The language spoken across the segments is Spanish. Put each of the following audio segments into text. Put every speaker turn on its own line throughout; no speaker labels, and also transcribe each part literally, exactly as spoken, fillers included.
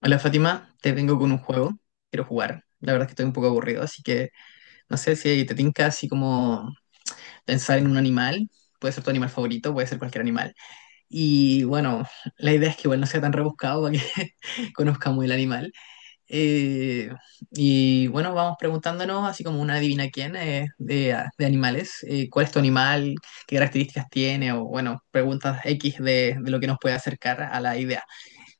Hola Fátima, te vengo con un juego. Quiero jugar. La verdad es que estoy un poco aburrido, así que no sé si te tinca así como pensar en un animal. Puede ser tu animal favorito, puede ser cualquier animal. Y bueno, la idea es que igual no sea tan rebuscado para que conozcamos el animal. Eh, y bueno, vamos preguntándonos así como una adivina quién eh, de, de animales. Eh, ¿cuál es tu animal? ¿Qué características tiene? O bueno, preguntas X de, de lo que nos puede acercar a la idea.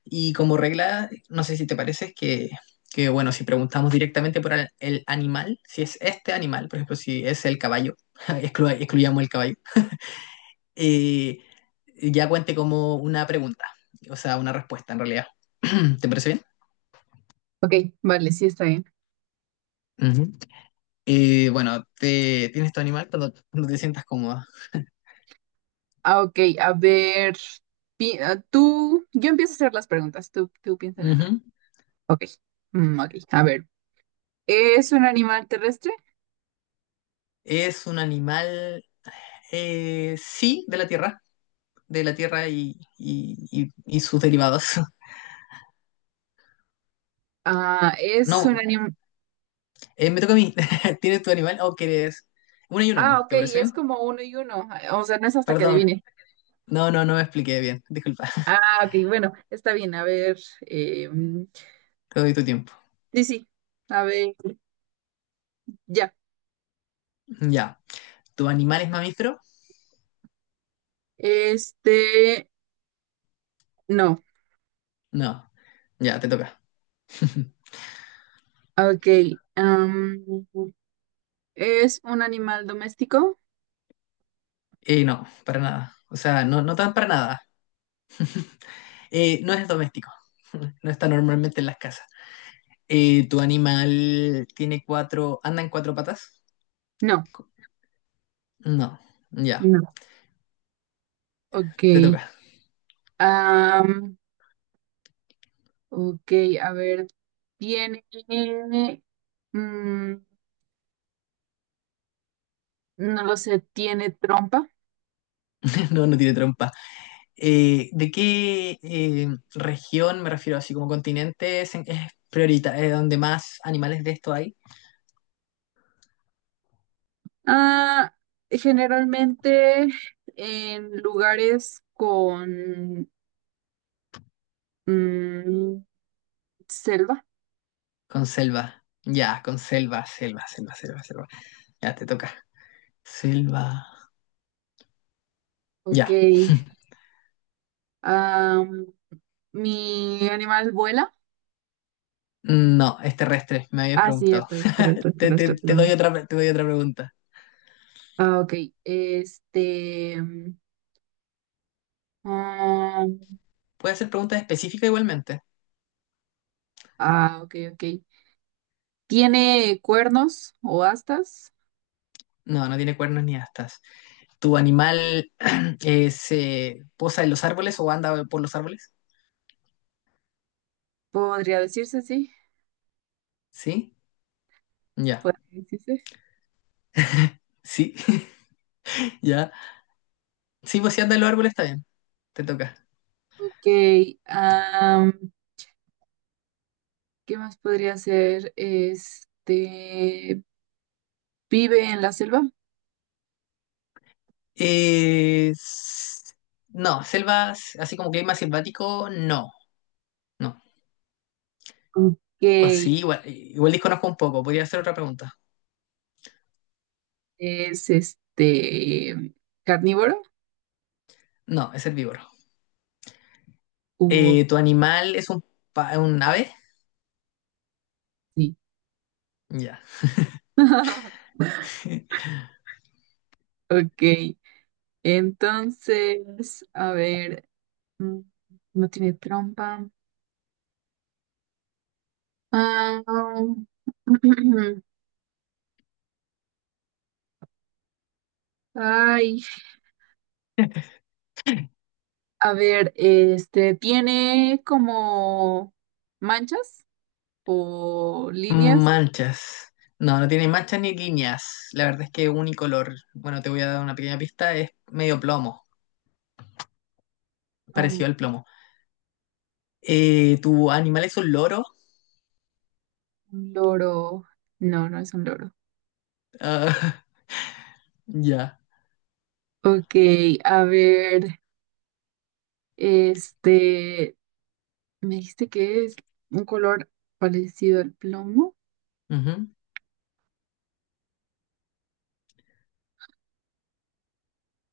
Y como regla, no sé si te parece, es que, que bueno, si preguntamos directamente por el, el animal, si es este animal, por ejemplo, si es el caballo, exclu- excluyamos el caballo, eh, ya cuente como una pregunta, o sea, una respuesta en realidad. ¿Te parece
Ok, vale, sí está bien.
bien? Ujú. Eh, bueno, te, ¿tienes tu animal cuando, cuando te sientas cómoda?
Ah, ok, a ver, pi- ah, tú, yo empiezo a hacer las preguntas, tú, tú piensa en algo.
Ujú.
Ok, mm, ok, a ver, ¿es un animal terrestre?
Es un animal, eh, sí, de la tierra, de la tierra y, y, y- y sus derivados.
Ah, es un
No.
animal,
Eh, me toca a mí. ¿Tienes tu animal o quieres...? Una y una,
ah, ok,
¿te parece
es
bien?
como uno y uno, ah, o sea, no es hasta que
Perdón.
adivine.
No, no, no me expliqué bien. Disculpa.
Ah, ok, bueno, está bien, a ver, eh, mm,
Te doy tu tiempo.
sí, sí, a ver, ya,
Ya. ¿Tu animal es mamífero?
este, no,
No. Ya, te toca.
ok, am, ¿es un animal doméstico?
Eh, no, para nada. O sea, no, no tan para nada. Eh, no es doméstico. No está normalmente en las casas. Eh, ¿tu animal tiene cuatro... anda en cuatro patas?
No,
No. Ya,
no, ok.
te toca.
Am, ok, a ver, tiene, mm, no lo sé, tiene trompa.
No, no tiene trompa. Eh, ¿de qué eh, región, me refiero así como continente, es, en- es priorita, eh, donde más animales de esto hay?
Ah, generalmente en lugares con mm, selva.
Con selva. Ya, con selva, selva, selva, selva, selva. Ya, te toca. Selva.
Ok.
Ya.
am, Mi animal vuela.
No, es terrestre, me habías
Ah, sí,
preguntado.
cierto, es terrestre, es
Te, te-
terrestre,
te doy
perdón.
otra, pre- te doy otra pregunta.
Ah, ok. Este. mm, ah,
¿Puede ser pregunta específica igualmente?
ah, ok, ok. ¿Tiene cuernos o astas?
No, no tiene cuernos ni astas. ¿Tu animal eh, se posa en los árboles o anda por los árboles?
Podría decirse, sí,
¿Sí? Ya.
podría decirse.
¿Sí? ¿Ya? Sí, pues si andas en los árboles está bien. Te toca.
Ok, am, ¿qué más podría ser? Este, ¿vive en la selva?
Eh, s- no, selvas, así como clima selvático, no. No.
Ok,
O sí, igual, igual desconozco un poco. Podría hacer otra pregunta.
¿es este carnívoro?
No, es herbívoro.
O
Eh, ¿tu animal es un, pa- un ave?
sí.
Ya.
Ok, entonces, a ver, mm, no tiene trompa. Ah, ay, a ver, este, ¿tiene como manchas? O líneas.
Manchas. No, no tiene manchas ni líneas. La verdad es que es unicolor. Bueno, te voy a dar una pequeña pista. Es medio plomo,
No,
parecido al plomo. Eh, ¿tu animal es un loro?
un loro. No, no es un loro.
Ah, ya.
Ok, a ver, este, me dijiste que es un color parecido al plomo.
Ujú.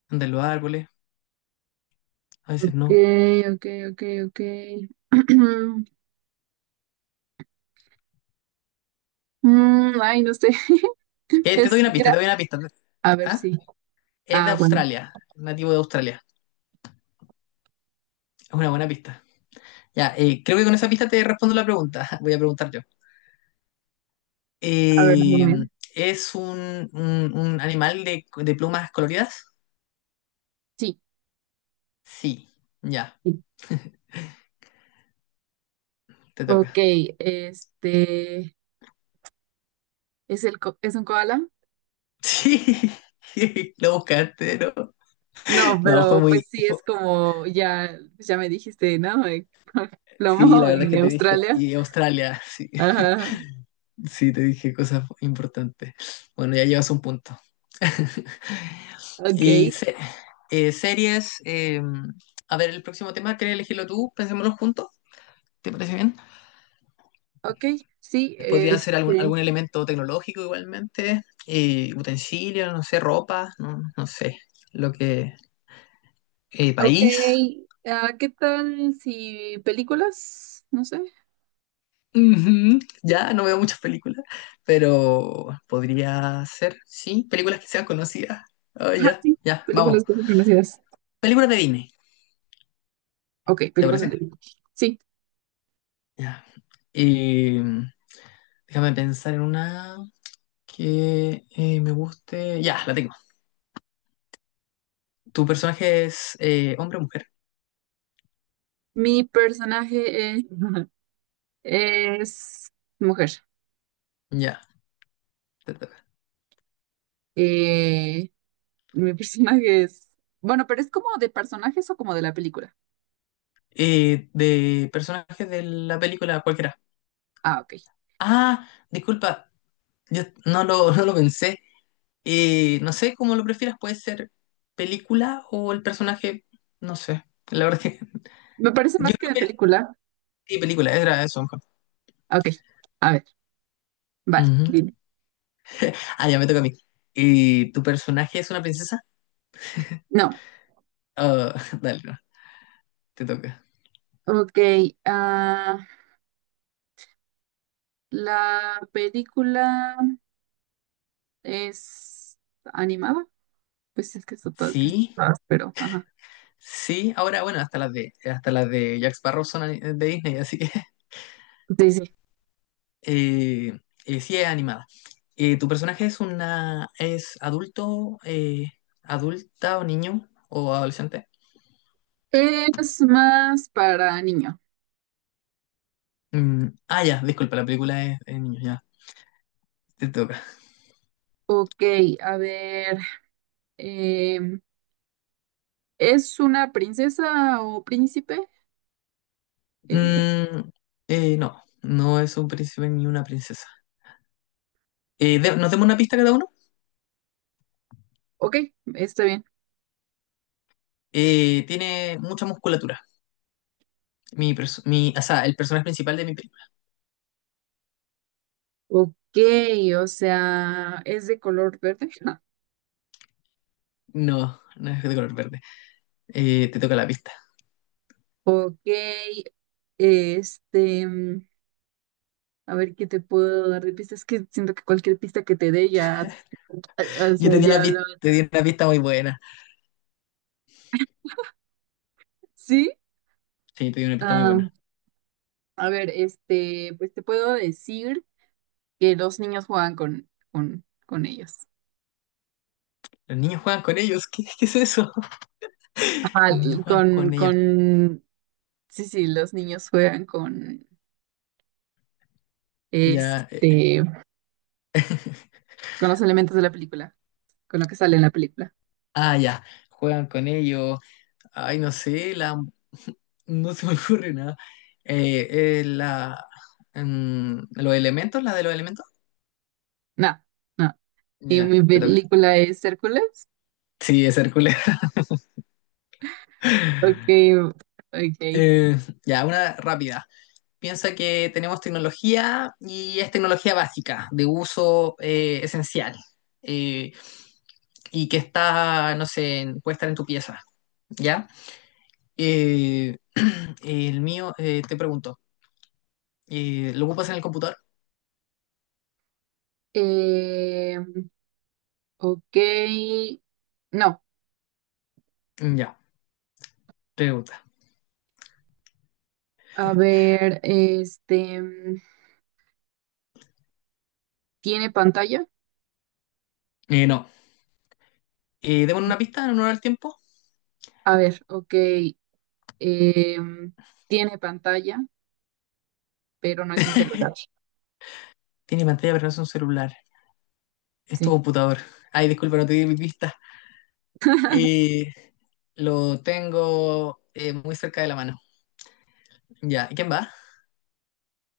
Anda los árboles. A veces
Ok,
no.
ok, ok, ok. Mm, ay, no sé.
Eh, te
Es
doy una pista, te
gra-
doy una pista.
A ver,
¿Ah?
sí.
Es de
Ah, bueno.
Australia, nativo de Australia. Es una buena pista. Ya, eh, creo que con esa pista te respondo la pregunta. Voy a preguntar yo.
A ver,
Eh,
dime.
¿es un, un- un animal de, de plumas coloridas?
Sí.
Sí. Ya,
Sí.
te toca.
Ok, este, ¿es el co- es un koala?
Sí, lo buscaste, ¿no?
No,
No, fue
pero
muy...
pues sí
fue-
es como ya, ya me dijiste, ¿no?
Sí, la
Plomo
verdad es que
en
te dije.
Australia.
Y Australia, sí.
Ajá,
Sí, te dije cosas importantes. Bueno, ya llevas un punto.
ok,
Y se- eh, series, eh, a ver, el próximo tema, ¿quieres elegirlo tú? Pensémoslo juntos, ¿te parece bien?
ok, sí,
Podría ser algún,
este,
algún elemento tecnológico igualmente, eh, utensilio, no sé, ropa, no, no sé, lo que... eh,
ok,
país.
ah, ¿qué tal si películas? No sé.
Ujú, ya no veo muchas películas, pero podría ser, sí, películas que sean conocidas. Ah,
Ajá,
ya,
sí,
ya,
películas
vamos.
que son conocidas.
Películas de Disney,
Ok,
¿te
películas de...
parece?
Sí,
Ya. Y mm, déjame pensar en una que eh, me guste. Ya, la tengo. ¿Tu personaje es eh, hombre o mujer?
mi personaje eh, es mujer.
Ya, te toca.
Eh, mi personaje es... Bueno, pero es como de personajes o como de la película.
Eh, de personajes de la película cualquiera.
Ah, ok.
Ah, disculpa, yo no lo, no lo pensé. Eh, no sé cómo lo prefieras, puede ser película o el personaje, no sé. La verdad es que
Me parece
yo
más que
creo
de
que pel-
película.
sí, película, era eso mejor.
Ok, a ver, vale,
Ujú.
dime.
Ah, ya me toca a mí. Eh, ¿tu personaje es una princesa?
No,
Ah, dale, te toca.
ok, ah... La película es animada, pues es que está todo que
Sí,
está- pero ajá.
sí. Ahora, bueno, hasta las de, hasta las de Jack Sparrow son ani- de Disney, así que
Sí, sí.
eh, eh, sí es animada. Eh, ¿tu personaje es una, es adulto, eh, adulta o niño o adolescente?
Es más para niño.
Mm, ah, ya, disculpa, la película es de niños, ya. Te toca.
Ok, a ver. em, ¿Es una princesa o príncipe? Eh,
Mm, eh, no, no es un príncipe ni una princesa. Eh, de- ¿nos demos una pista cada uno?
ok, está bien.
Eh, tiene mucha musculatura. Mi, perso- mi, o sea, El personaje principal de mi película.
Ok, o sea, es de color verde.
No, no es de color verde. eh, te toca la pista.
Ok, este, mm, a ver qué te puedo dar de pistas. Es que siento que cualquier pista que te dé ya, o
Yo
sea,
te di una
ya
pista,
la
te di una pista muy buena.
sí,
Sí, te di una pista muy
ah,
buena.
a ver, este, pues te puedo decir que los niños juegan con, con, con ellos.
Los niños juegan con ellos. ¿Qué, qué es eso?
Ajá,
Los niños juegan
con,
con ellos.
con, sí, sí, los niños juegan con,
Ya. eh,
este, con los elementos de la película, con lo que sale en la película.
ah, ya. Juegan con ellos. Ay, no sé, la... No se me ocurre nada. Eh, eh, la... mm, los elementos, la de los elementos.
No, no. ¿Y
Ya,
mi
te toca.
película es Hércules?
Sí, es Hércules.
Ok, ok.
Eh, ya, una rápida. Piensa que tenemos tecnología y es tecnología básica, de uso eh, esencial, eh, y que está, no sé, en- puede estar en tu pieza, ¿ya? Eh, el mío, eh, te pregunto, eh, ¿lo ocupas en el computador?
Eh, ok, no.
Ya, pregunta.
A ver, este, ¿tiene pantalla?
Eh, no. Eh, démosle una pista en honor al tiempo.
A ver, ok. Eh, tiene pantalla, pero no es un celular.
Tiene pantalla, pero no es un celular. Es tu
Sí.
computador. Ay, disculpa, no te di mi pista. Eh, lo tengo eh, muy cerca de la mano. Ya, ¿y quién va?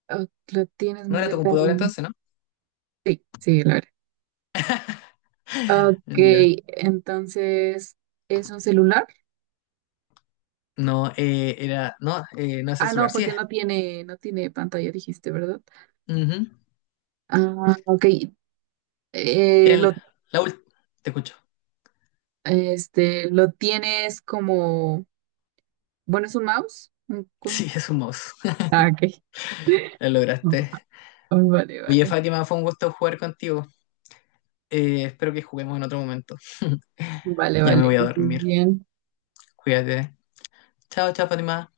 Ah, lo tienes
No
muy
era tu
cerca de la
computador
mano.
entonces, ¿no?
Sí, sí, lo era. Ok,
Ya.
entonces, ¿es un celular?
No, eh, era. No, eh, no es el
Ah, no,
celular. Sí
porque
es.
no tiene, no tiene pantalla, dijiste, ¿verdad?
Ujú.
Ah, ok. Eh,
Tiene
lo,
la última. Te escucho.
este, lo tienes como, bueno, es un mouse. Un- un-
Sí, es un mouse.
Ah, ok.
Lo lograste.
Vale,
Oye,
vale.
Fátima, fue un gusto jugar contigo. Eh, espero que juguemos en otro momento.
Vale,
Ya me
vale,
voy
que
a
estés
dormir.
bien.
Cuídate. Chao, chao, Fátima.